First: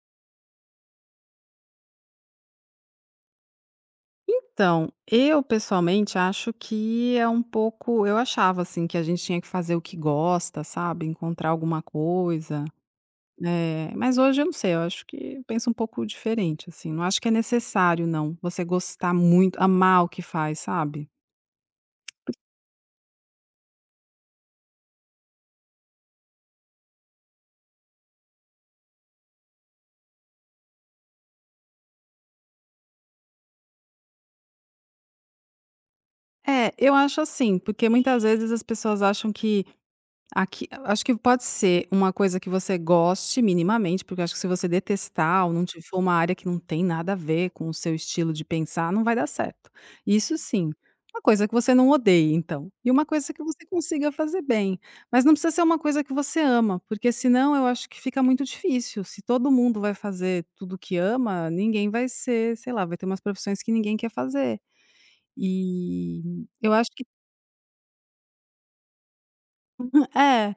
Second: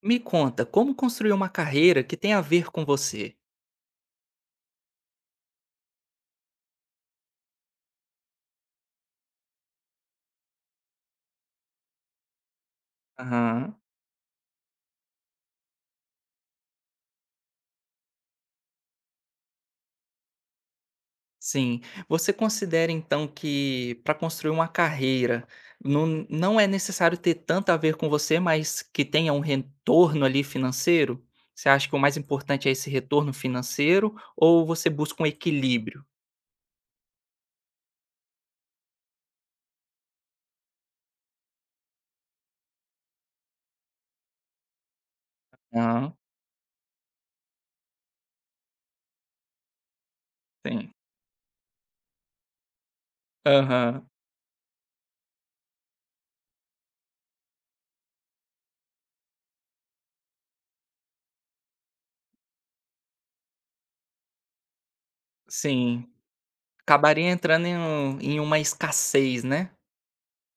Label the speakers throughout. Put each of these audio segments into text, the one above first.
Speaker 1: Me conta, como construir uma carreira que tem a ver com você?
Speaker 2: Então, eu pessoalmente acho que é um pouco eu achava, assim, que a gente tinha que fazer o que gosta, sabe, encontrar alguma coisa,
Speaker 1: Aham,
Speaker 2: mas hoje eu não sei, eu acho que eu penso um pouco diferente, assim, não acho que é necessário não, você gostar muito, amar o que faz, sabe.
Speaker 1: sim. Você considera então que para construir uma carreira não, não é necessário ter tanto a ver com você, mas que tenha um retorno ali financeiro? Você acha que o mais importante é esse retorno financeiro ou você busca um equilíbrio?
Speaker 2: É, eu acho assim, porque muitas vezes as pessoas acham que aqui acho que pode ser uma coisa que você goste minimamente, porque eu acho que se você detestar ou não te for uma
Speaker 1: Aham,
Speaker 2: área que não tem nada a ver com o seu estilo de pensar, não vai dar certo. Isso sim.
Speaker 1: sim.
Speaker 2: Uma coisa que você não odeie, então. E uma coisa que você
Speaker 1: Aham,
Speaker 2: consiga fazer bem. Mas não precisa ser uma coisa que você ama, porque senão eu acho que fica muito difícil. Se todo mundo vai fazer tudo que ama, ninguém vai ser, sei lá, vai ter umas profissões que ninguém quer fazer.
Speaker 1: sim.
Speaker 2: E eu acho que
Speaker 1: Acabaria entrando em uma escassez, né?
Speaker 2: É,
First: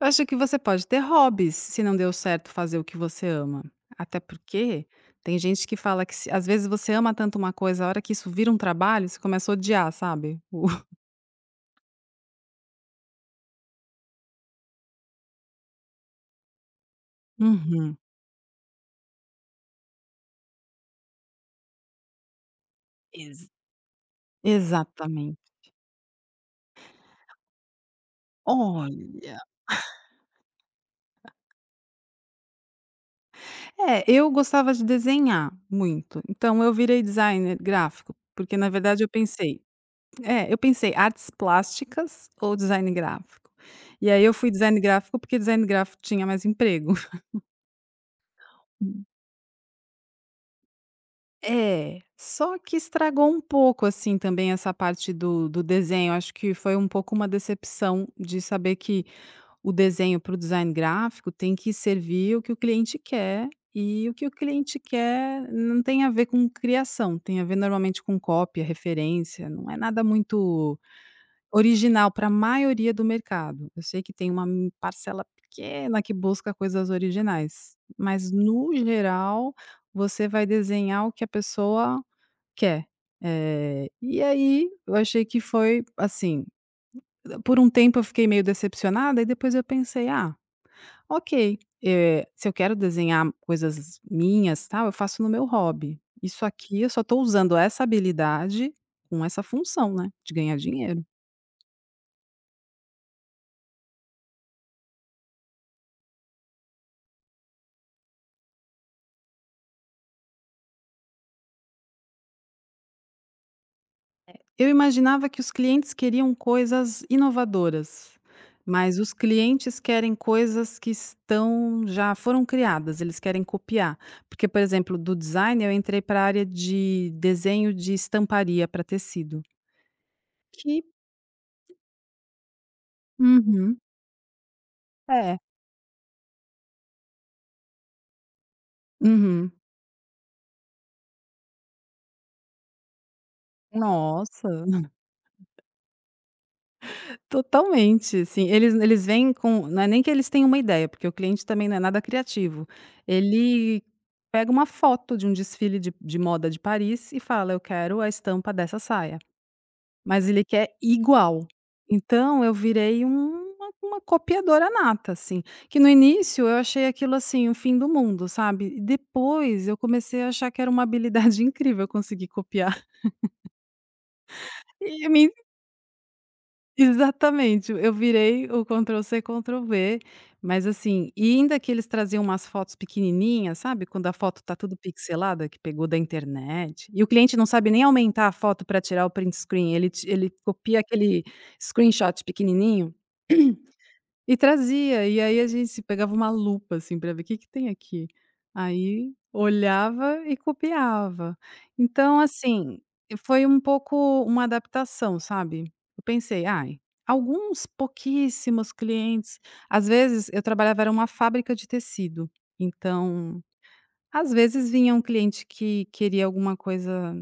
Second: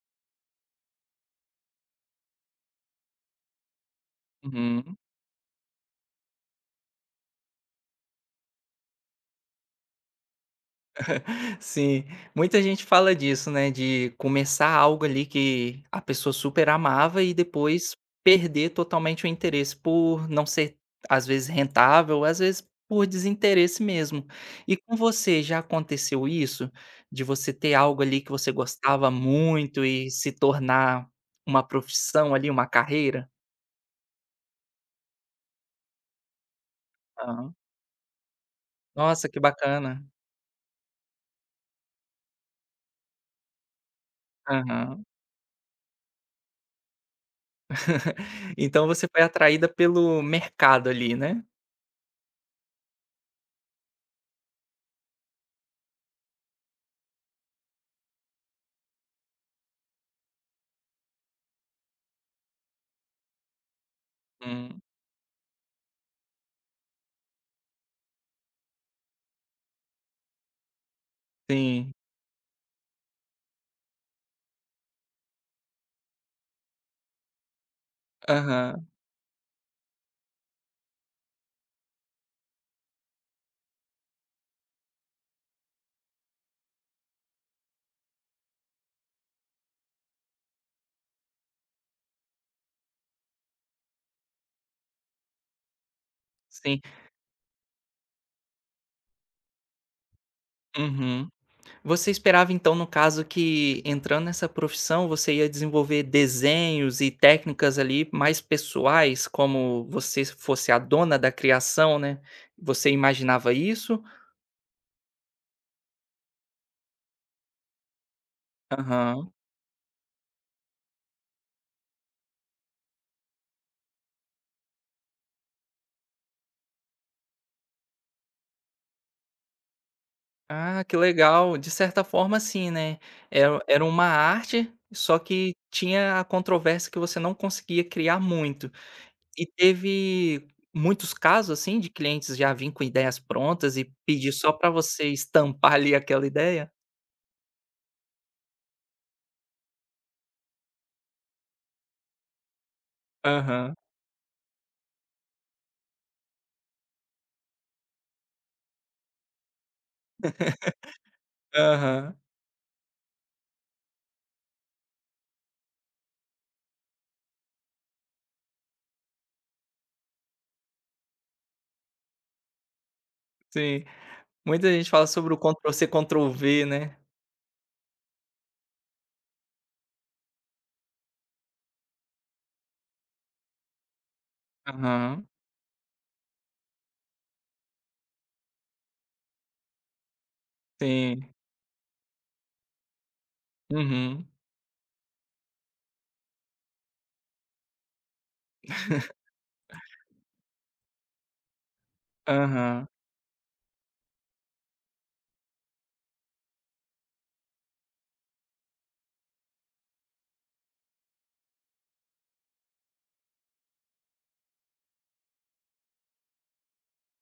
Speaker 2: eu acho que você pode ter hobbies, se não deu certo fazer o que você ama. Até porque
Speaker 1: Uhum.
Speaker 2: tem gente que fala que às vezes você ama tanto uma coisa, a hora que isso vira um trabalho, você começa a odiar, sabe?
Speaker 1: Sim, muita gente fala disso, né, de começar algo ali que a pessoa super amava e depois
Speaker 2: Uhum.
Speaker 1: perder totalmente o interesse por não ser, às vezes, rentável, às vezes por
Speaker 2: Ex-
Speaker 1: desinteresse mesmo. E com
Speaker 2: Exatamente.
Speaker 1: você, já aconteceu isso? De você ter algo ali que você gostava
Speaker 2: Olha,
Speaker 1: muito e se tornar uma profissão ali, uma carreira?
Speaker 2: é, eu gostava de desenhar muito, então eu virei
Speaker 1: Aham.
Speaker 2: designer gráfico, porque na verdade eu
Speaker 1: Nossa, que
Speaker 2: pensei,
Speaker 1: bacana.
Speaker 2: é, eu pensei artes plásticas ou design gráfico. E aí eu fui design
Speaker 1: Aham.
Speaker 2: gráfico porque design gráfico tinha mais emprego.
Speaker 1: Então você foi atraída pelo mercado ali, né?
Speaker 2: É, só que estragou um pouco, assim, também essa parte do desenho, acho que foi um pouco uma decepção de saber que o desenho para o design gráfico tem que servir o que o cliente quer, e o que o cliente
Speaker 1: Hum,
Speaker 2: quer não tem a ver com criação, tem a ver normalmente com cópia, referência, não é nada muito
Speaker 1: sim.
Speaker 2: original para a maioria do mercado. Eu sei que tem uma m parcela pequena que busca coisas originais, mas no
Speaker 1: Aham,
Speaker 2: geral, você vai desenhar o que a pessoa quer. E aí eu achei que foi assim, por um tempo eu fiquei meio decepcionada e depois eu pensei: "Ah, ok, se eu quero desenhar coisas minhas, tal, eu faço no meu hobby. Isso aqui
Speaker 1: sim.
Speaker 2: eu só estou usando essa habilidade com essa função, né, de ganhar dinheiro".
Speaker 1: Uhum. Você esperava então, no caso, que entrando nessa profissão você ia desenvolver desenhos e técnicas ali mais pessoais, como você fosse a dona da criação, né. Você imaginava isso?
Speaker 2: Eu imaginava que os clientes queriam coisas inovadoras, mas os
Speaker 1: Aham.
Speaker 2: clientes querem coisas que estão já foram criadas, eles querem copiar. Porque, por exemplo, do design eu entrei para a área de desenho de estamparia para tecido. Que
Speaker 1: Ah, que legal. De certa forma sim, né. Era
Speaker 2: Uhum.
Speaker 1: era uma arte, só
Speaker 2: É.
Speaker 1: que tinha a controvérsia que você não conseguia criar muito. E
Speaker 2: Uhum.
Speaker 1: teve muitos casos, assim, de clientes já vir com ideias prontas e pedir só
Speaker 2: Nossa!
Speaker 1: para você estampar ali aquela ideia?
Speaker 2: Totalmente, assim, eles vêm com não é nem que eles têm uma ideia, porque o cliente também não é nada criativo.
Speaker 1: Aham,
Speaker 2: Ele pega uma foto de um desfile de moda de Paris e fala: "Eu quero a estampa dessa saia", mas ele quer igual.
Speaker 1: aham,
Speaker 2: Então eu virei um, uma copiadora nata, assim, que no início eu achei aquilo, assim, o fim do mundo, sabe. E depois eu comecei a achar que era uma habilidade incrível conseguir copiar.
Speaker 1: sim. Muita gente fala
Speaker 2: E me
Speaker 1: sobre o Ctrl-C, Ctrl-V, né.
Speaker 2: Exatamente, eu virei o Ctrl C Ctrl V mas assim, e ainda que eles traziam umas fotos pequenininhas, sabe, quando a foto tá tudo
Speaker 1: Aham,
Speaker 2: pixelada, que pegou da internet, e o cliente não sabe nem aumentar a foto para tirar o print screen, ele copia aquele
Speaker 1: sim.
Speaker 2: screenshot pequenininho
Speaker 1: Uhum,
Speaker 2: e trazia, e aí a gente se pegava uma lupa, assim, para ver o "Que que tem aqui?". Aí olhava e copiava. Então, assim,
Speaker 1: aham,
Speaker 2: foi um pouco uma adaptação, sabe. Eu pensei: "Ai, alguns pouquíssimos clientes", às vezes eu trabalhava era uma fábrica de tecido, então, às vezes vinha um cliente que queria alguma coisa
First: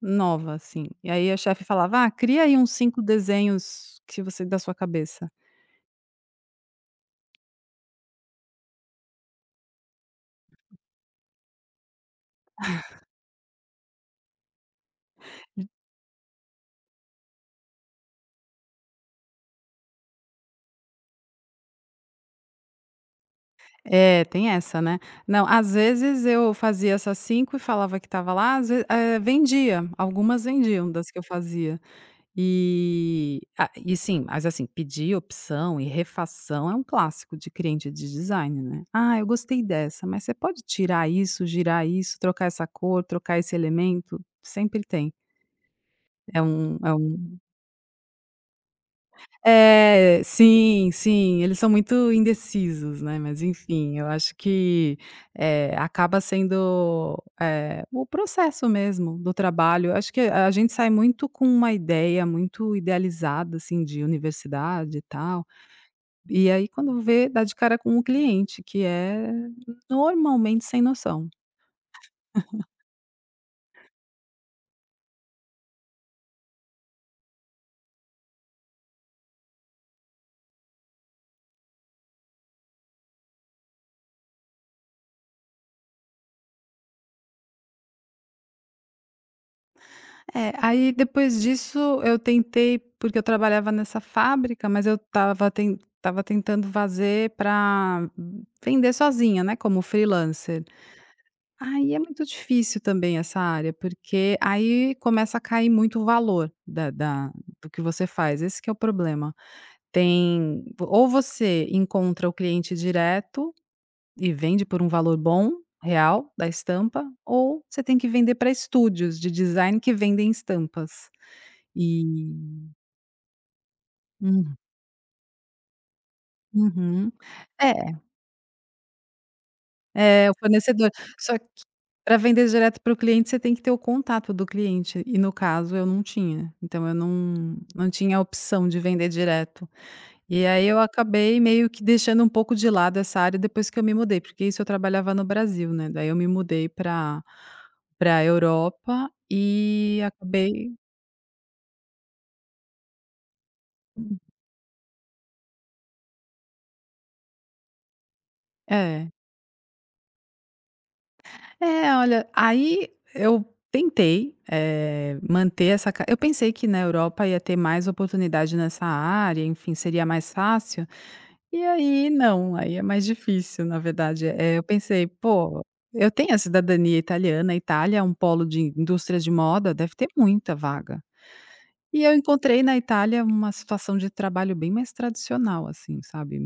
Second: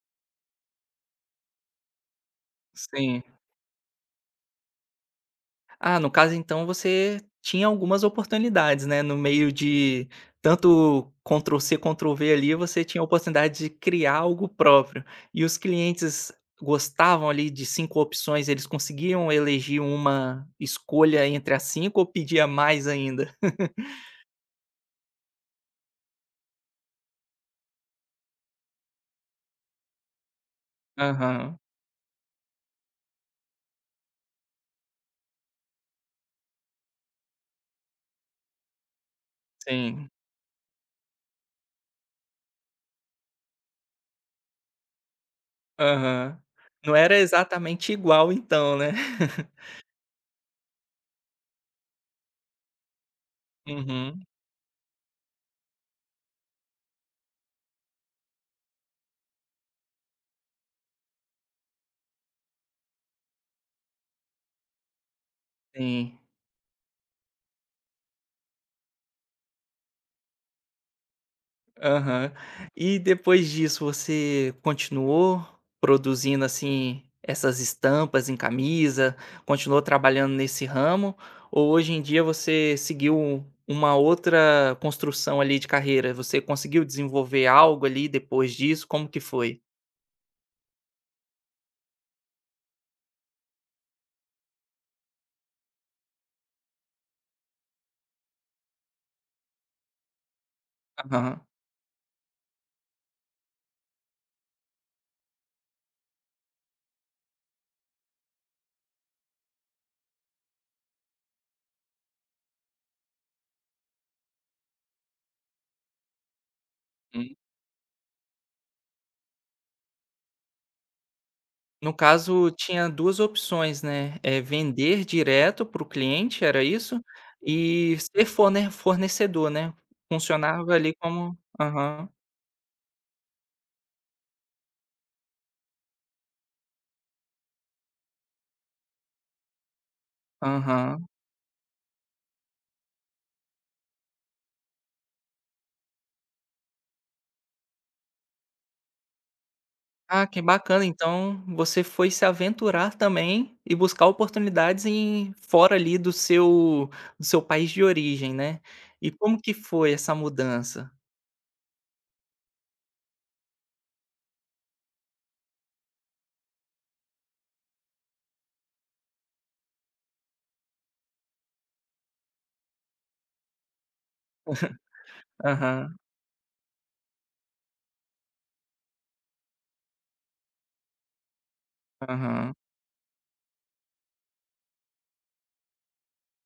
Speaker 2: nova, assim, e aí a chefe falava: "Ah, cria aí uns cinco
Speaker 1: sim.
Speaker 2: desenhos que você da sua cabeça".
Speaker 1: Ah, no caso então você tinha algumas oportunidades, né, no meio de tanto Ctrl C, Ctrl V ali, você tinha a oportunidade de criar algo próprio. E os clientes gostavam ali de 5 opções, eles conseguiam elegir uma escolha entre as 5 ou pedia mais ainda?
Speaker 2: É, tem essa, né. Não, às vezes eu fazia essas 5 e falava que estava lá, às vezes vendia, algumas vendiam das que eu
Speaker 1: Aham,
Speaker 2: fazia. E ah, e sim, mas assim, pedir opção e refação é um clássico de cliente de design, né. "Ah, eu gostei dessa,
Speaker 1: sim.
Speaker 2: mas você pode tirar isso, girar isso, trocar essa cor, trocar esse elemento?" Sempre tem.
Speaker 1: Aham.
Speaker 2: É um é
Speaker 1: Não era
Speaker 2: um
Speaker 1: exatamente igual então, né?
Speaker 2: É, sim, sim, eles são muito indecisos, né, mas enfim, eu
Speaker 1: Uhum,
Speaker 2: acho que, acaba sendo, o processo mesmo do trabalho. Eu acho que a gente sai muito com uma ideia muito idealizada, assim, de universidade e tal,
Speaker 1: sim.
Speaker 2: e aí quando vê, dá de cara com o cliente, que é normalmente sem noção.
Speaker 1: Aham. E depois disso você continuou produzindo, assim, essas estampas em camisa, continuou trabalhando nesse ramo, ou hoje em dia você seguiu uma outra construção ali de carreira? Você conseguiu desenvolver algo ali depois disso? Como que foi?
Speaker 2: É, aí depois disso eu tentei porque eu trabalhava nessa fábrica, mas eu estava tentando fazer para vender sozinha, né, como freelancer.
Speaker 1: Aham.
Speaker 2: Aí é muito difícil também essa área, porque aí começa a cair muito o valor da da do que você faz, esse que é o problema. Tem ou você encontra o cliente direto e vende por um valor bom, real, da estampa,
Speaker 1: Hum.
Speaker 2: ou você tem que vender para estúdios de design que vendem estampas.
Speaker 1: No caso,
Speaker 2: E
Speaker 1: tinha 2 opções, né,
Speaker 2: hum,
Speaker 1: vender direto para o cliente, era isso?
Speaker 2: uhum.
Speaker 1: E
Speaker 2: É,
Speaker 1: ser fornecedor, né?
Speaker 2: é o
Speaker 1: Funcionava
Speaker 2: fornecedor.
Speaker 1: ali
Speaker 2: Só
Speaker 1: como
Speaker 2: que
Speaker 1: aham.
Speaker 2: pra vender direto para o cliente, você tem que ter o contato do cliente, e no caso eu não tinha. Então eu não tinha a opção de vender direto. E aí eu
Speaker 1: Aham.
Speaker 2: acabei meio que deixando um pouco de lado essa área depois que eu me mudei, porque isso eu trabalhava no Brasil, né, daí eu me mudei para pra Europa e
Speaker 1: Ah, que
Speaker 2: acabei
Speaker 1: bacana, então você foi se aventurar também e buscar oportunidades em fora ali do seu país de origem, né.
Speaker 2: é.
Speaker 1: E como que foi essa mudança?
Speaker 2: É, olha, aí eu tentei, manter essa ca eu pensei que na Europa ia ter mais oportunidade nessa área, enfim, seria mais fácil, e aí não, aí é mais difícil, na verdade. Eu pensei: "Pô,
Speaker 1: Aham,
Speaker 2: eu tenho a cidadania italiana, a Itália é um polo de indústria de moda, deve ter muita vaga". E eu
Speaker 1: aham.
Speaker 2: encontrei na Itália uma situação de trabalho bem mais tradicional, assim, sabe?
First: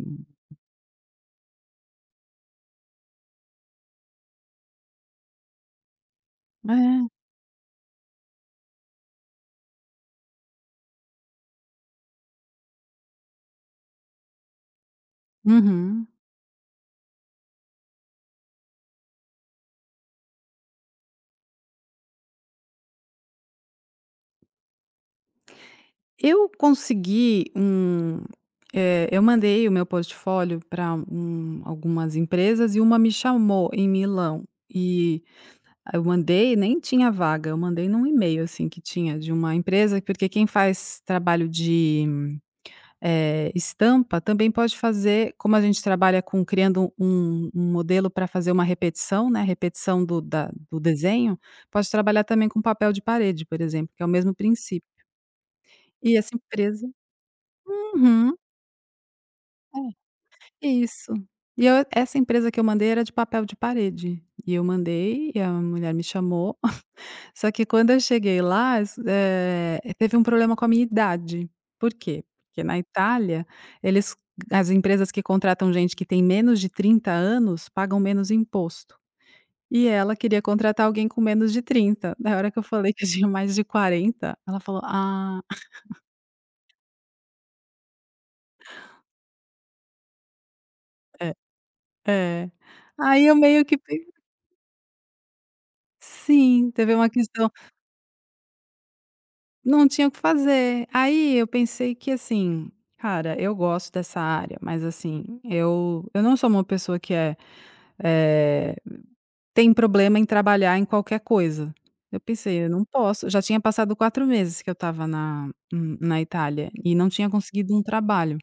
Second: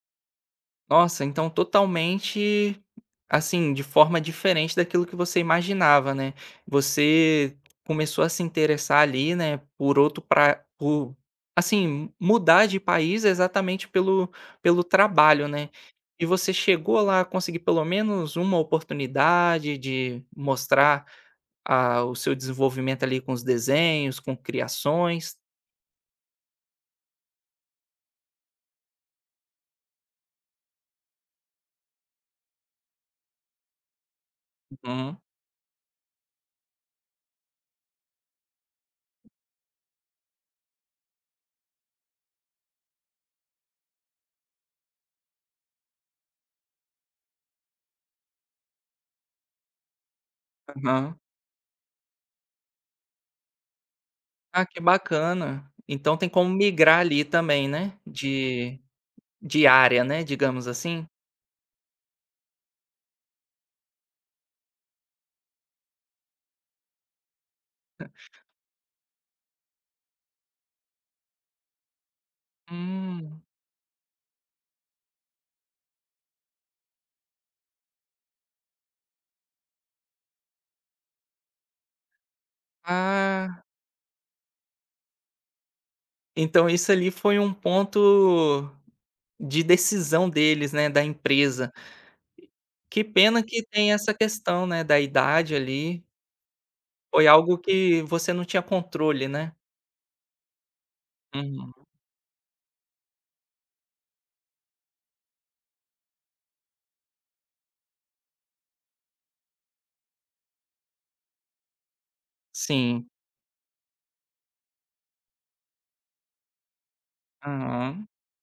Speaker 1: Nossa, então totalmente, assim, de forma diferente daquilo que você imaginava, né.
Speaker 2: É.
Speaker 1: Você começou a se interessar ali, né, por outro pra por assim, mudar de país exatamente pelo trabalho, né.
Speaker 2: Uhum.
Speaker 1: E você chegou lá a conseguir pelo menos uma oportunidade de mostrar, ah, o seu desenvolvimento ali com os desenhos, com criações?
Speaker 2: Eu consegui um eu mandei o meu portfólio para algumas empresas e uma me chamou em Milão,
Speaker 1: Uhum.
Speaker 2: e eu mandei nem tinha vaga, eu mandei num e-mail, assim, que tinha de uma empresa, porque quem faz trabalho de, estampa também pode fazer como a gente trabalha com criando um modelo para fazer uma repetição, né, repetição do
Speaker 1: Aham.
Speaker 2: desenho, pode trabalhar também com papel de parede, por exemplo, que é o mesmo
Speaker 1: Ah, que
Speaker 2: princípio.
Speaker 1: bacana.
Speaker 2: E
Speaker 1: Então tem
Speaker 2: essa
Speaker 1: como
Speaker 2: empresa
Speaker 1: migrar ali também, né,
Speaker 2: Uhum.
Speaker 1: de
Speaker 2: É.
Speaker 1: área, né, digamos assim?
Speaker 2: Isso. E eu essa empresa que eu mandei era de papel de parede, e eu mandei e a mulher me chamou. Só que quando eu cheguei lá, teve um problema com a minha idade. Por quê? Porque na
Speaker 1: Hum.
Speaker 2: Itália, eles as empresas que contratam gente que tem menos de 30 anos pagam menos imposto, e ela queria contratar alguém com menos de 30. Na hora que eu falei que eu tinha mais de
Speaker 1: Ah,
Speaker 2: 40, ela falou: "Ah".
Speaker 1: então isso ali foi um ponto de decisão deles, né, da
Speaker 2: É,
Speaker 1: empresa.
Speaker 2: é.
Speaker 1: Que
Speaker 2: Aí eu
Speaker 1: pena que
Speaker 2: meio que
Speaker 1: tem
Speaker 2: pe
Speaker 1: essa questão, né, da idade ali.
Speaker 2: sim, teve uma
Speaker 1: Foi
Speaker 2: questão.
Speaker 1: algo que você não tinha controle, né?
Speaker 2: Não tinha o que fazer. Aí eu
Speaker 1: Uhum.
Speaker 2: pensei que assim, cara, eu gosto dessa área, mas assim, eu não sou uma pessoa que é, eh, tem problema em trabalhar em qualquer coisa. Eu pensei: "Eu não
Speaker 1: Sim.
Speaker 2: posso", já tinha passado 4 meses que eu estava na Itália e não tinha conseguido um
Speaker 1: Aham.
Speaker 2: trabalho.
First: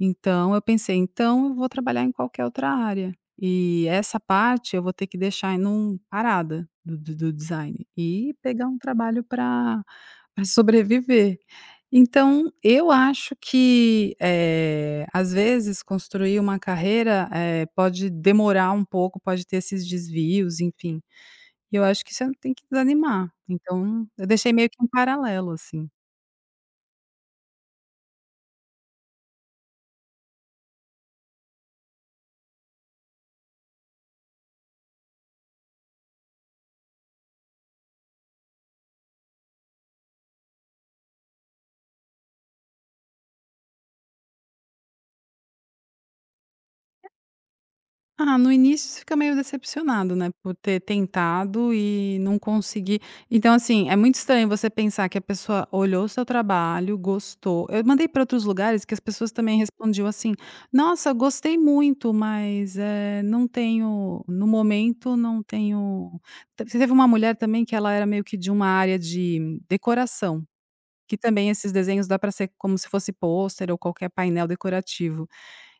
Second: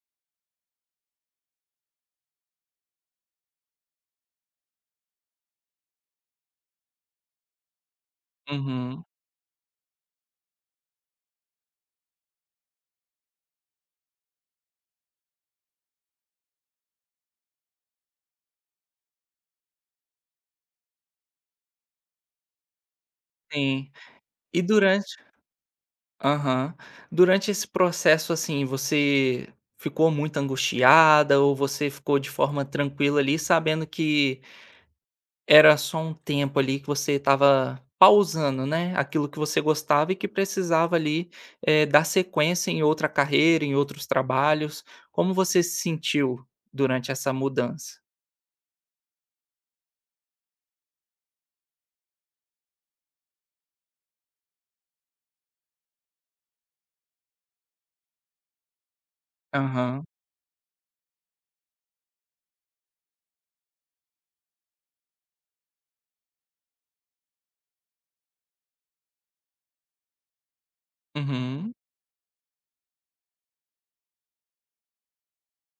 Speaker 2: Então eu pensei: "Então eu vou trabalhar em qualquer outra área e essa parte eu vou ter que deixar num parada do design e pegar um
Speaker 1: Uhum.
Speaker 2: trabalho para sobreviver. Então, eu acho que, às vezes, construir uma carreira, pode demorar um pouco, pode ter esses desvios, enfim. E eu acho que você não tem que desanimar.
Speaker 1: Sim.
Speaker 2: Então, eu deixei
Speaker 1: E
Speaker 2: meio que um
Speaker 1: durante
Speaker 2: paralelo, assim.
Speaker 1: Aham. Durante esse processo, assim, você ficou muito angustiada ou você ficou de forma tranquila ali, sabendo que era só um tempo ali que você estava pausando, né? Aquilo que você gostava e que precisava ali dar sequência em outra carreira, em outros trabalhos. Como você se sentiu durante essa mudança?
Speaker 2: Ah, no início você fica meio decepcionado, né, por ter tentado e não conseguir. Então, assim, é muito estranho você pensar que a pessoa olhou o seu trabalho, gostou. Eu mandei para outros lugares que as pessoas também
Speaker 1: Aham.
Speaker 2: respondiam assim: "Nossa, gostei muito, mas, não tenho no momento não tenho". Te Teve uma mulher também que ela era meio que de uma área de decoração, que também esses
Speaker 1: Uhum.
Speaker 2: desenhos dá para ser como se fosse pôster ou qualquer painel decorativo.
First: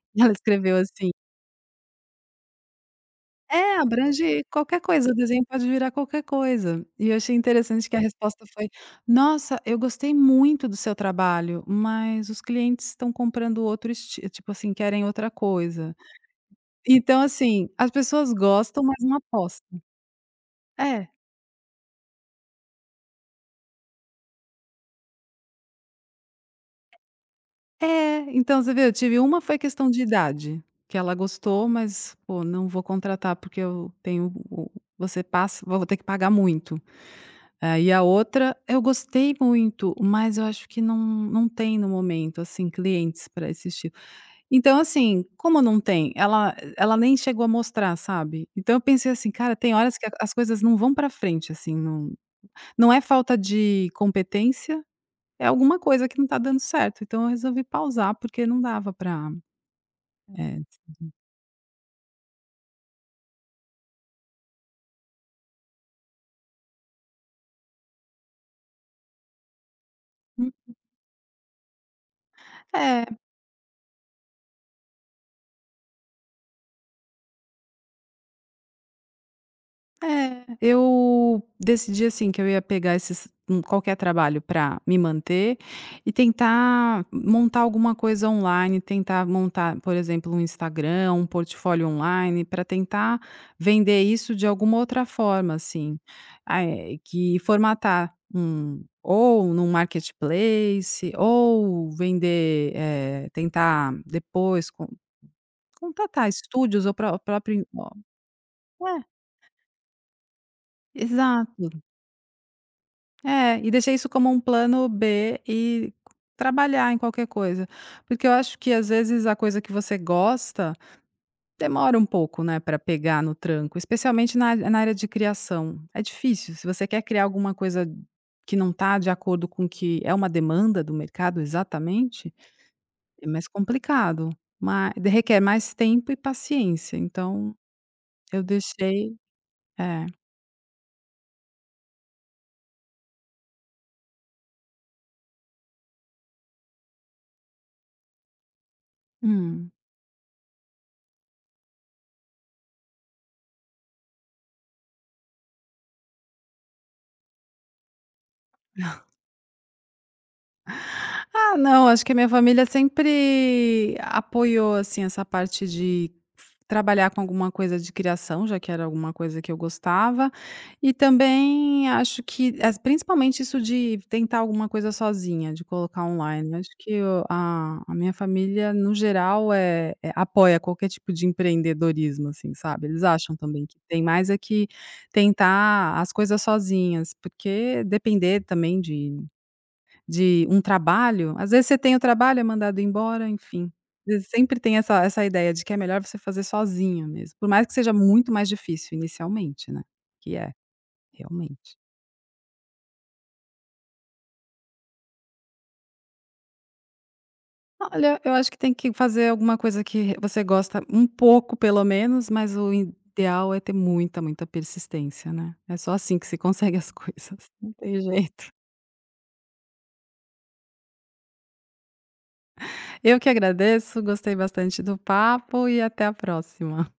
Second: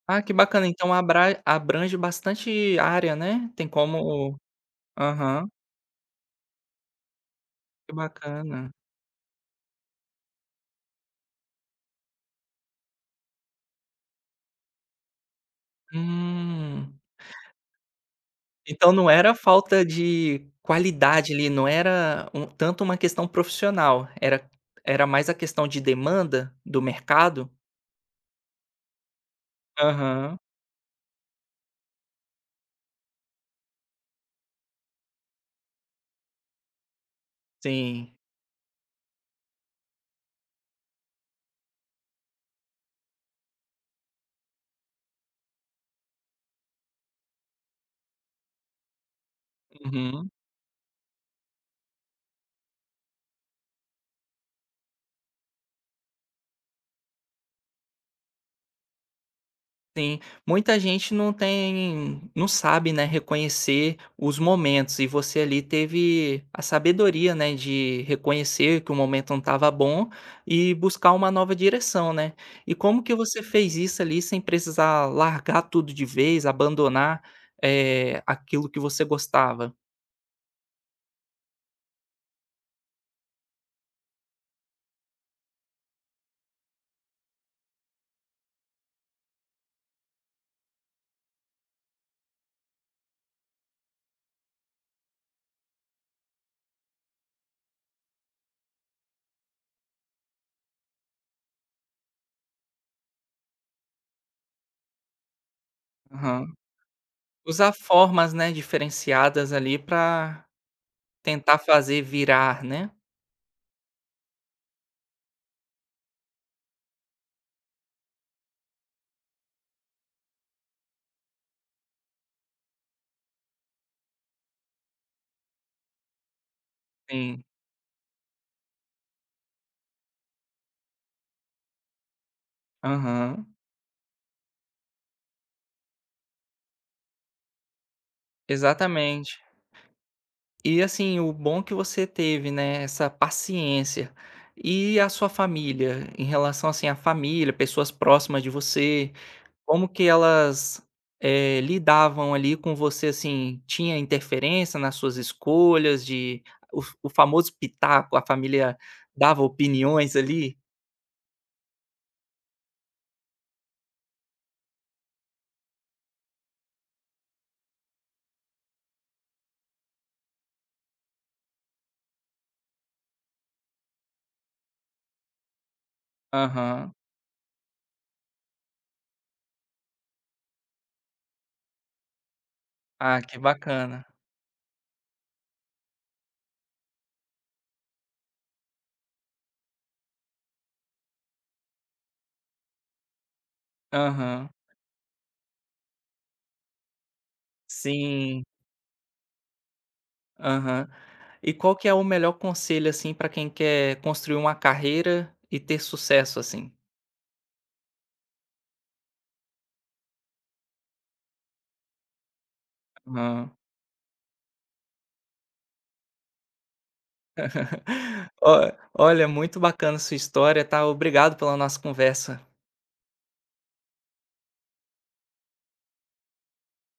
Speaker 1: Ah, que
Speaker 2: ela
Speaker 1: bacana.
Speaker 2: escreveu
Speaker 1: Então
Speaker 2: assim
Speaker 1: abrange bastante área, né? Tem
Speaker 2: É,
Speaker 1: como.
Speaker 2: abrange qualquer coisa, o desenho
Speaker 1: Aham.
Speaker 2: pode virar qualquer coisa. E eu achei interessante
Speaker 1: Que
Speaker 2: que a resposta foi:
Speaker 1: bacana.
Speaker 2: "Nossa, eu gostei muito do seu trabalho, mas os clientes estão comprando outro estilo, tipo assim, querem outra coisa".
Speaker 1: Hum.
Speaker 2: Então, assim, as pessoas gostam,
Speaker 1: Então
Speaker 2: mas
Speaker 1: não
Speaker 2: não
Speaker 1: era
Speaker 2: apostam.
Speaker 1: falta de
Speaker 2: É,
Speaker 1: qualidade ali, não era tanto uma questão profissional, era era mais a questão de demanda do mercado?
Speaker 2: é. Então você vê, eu tive uma foi questão de
Speaker 1: Aham,
Speaker 2: idade, que ela gostou, mas: "Pô, não vou contratar porque eu tenho o você passa vou ter que pagar muito". É, e a
Speaker 1: sim.
Speaker 2: outra, eu gostei muito, mas eu acho que não tem no momento, assim, clientes para esse estilo. Então, assim, como não tem, ela nem chegou a mostrar, sabe. Então eu pensei assim: "Cara, tem horas que a
Speaker 1: Uhum.
Speaker 2: as coisas não vão para frente, assim, não não é falta de competência, é alguma coisa que não tá dando certo". Então eu resolvi pausar, porque não dava para.
Speaker 1: Sim, muita gente não sabe, né, reconhecer os momentos e você ali teve a sabedoria, né, de reconhecer que o momento não estava bom e buscar uma nova direção, né. E
Speaker 2: É.
Speaker 1: como que você fez isso ali sem precisar largar tudo de vez, abandonar, aquilo que você gostava?
Speaker 2: É, eu decidi, assim, que eu ia pegar esses qualquer trabalho para me manter e tentar montar alguma coisa online, tentar montar, por exemplo, um Instagram, um portfólio online, para tentar vender isso de alguma outra forma, assim, ah, que formatar um ou num marketplace, ou vender, tentar depois contratar
Speaker 1: Aham.
Speaker 2: estúdios ou próprio
Speaker 1: Usar formas, né,
Speaker 2: é,
Speaker 1: diferenciadas ali para tentar
Speaker 2: exato.
Speaker 1: fazer virar, né.
Speaker 2: É, e deixei isso como um plano B e trabalhar em qualquer coisa. Porque eu acho que às vezes a coisa que você gosta demora um pouco, né, para pegar no tranco, especialmente na área de criação. É difícil, se você quer criar
Speaker 1: Sim,
Speaker 2: alguma coisa que não está de acordo com o que é uma demanda do mercado exatamente, é
Speaker 1: aham,
Speaker 2: mais complicado, mas requer mais tempo e paciência, então eu deixei
Speaker 1: exatamente.
Speaker 2: é.
Speaker 1: E assim, o bom que você teve, né, essa paciência. E a sua família, em relação assim à família, pessoas próximas de você,
Speaker 2: Hum.
Speaker 1: como que elas lidavam ali com você, assim, tinha interferência nas suas escolhas de o famoso pitaco, a família dava opiniões ali?
Speaker 2: Ah, não, acho que a minha família sempre apoiou, assim, essa parte de trabalhar com alguma coisa de criação, já que era alguma coisa que eu gostava. E também acho que as principalmente isso de tentar alguma coisa sozinha, de colocar online. Acho
Speaker 1: Aham.
Speaker 2: que o a minha família, no geral, é apoia qualquer tipo de empreendedorismo, assim, sabe. Eles
Speaker 1: Ah,
Speaker 2: acham
Speaker 1: que
Speaker 2: também que tem
Speaker 1: bacana.
Speaker 2: mais é que tentar as coisas sozinhas, porque depender também de um trabalho, às vezes você tem o trabalho, é mandado embora, enfim. Você
Speaker 1: Aham.
Speaker 2: sempre tem essa ideia de que é melhor você fazer sozinho mesmo, por mais que seja muito
Speaker 1: Sim.
Speaker 2: mais difícil inicialmente, né, que é,
Speaker 1: Aham. E
Speaker 2: realmente.
Speaker 1: qual que é o melhor conselho, assim, pra quem quer construir uma carreira e ter sucesso, assim?
Speaker 2: Olha, eu acho que tem que fazer alguma coisa que você gosta um pouco pelo menos, mas o ideal
Speaker 1: Aham.
Speaker 2: é ter muita, muita persistência, né. É só assim que se consegue as coisas, não tem jeito.
Speaker 1: Ó olha, muito bacana sua história, tá? Obrigado pela nossa conversa.
Speaker 2: Eu que agradeço, gostei bastante do papo e até a próxima.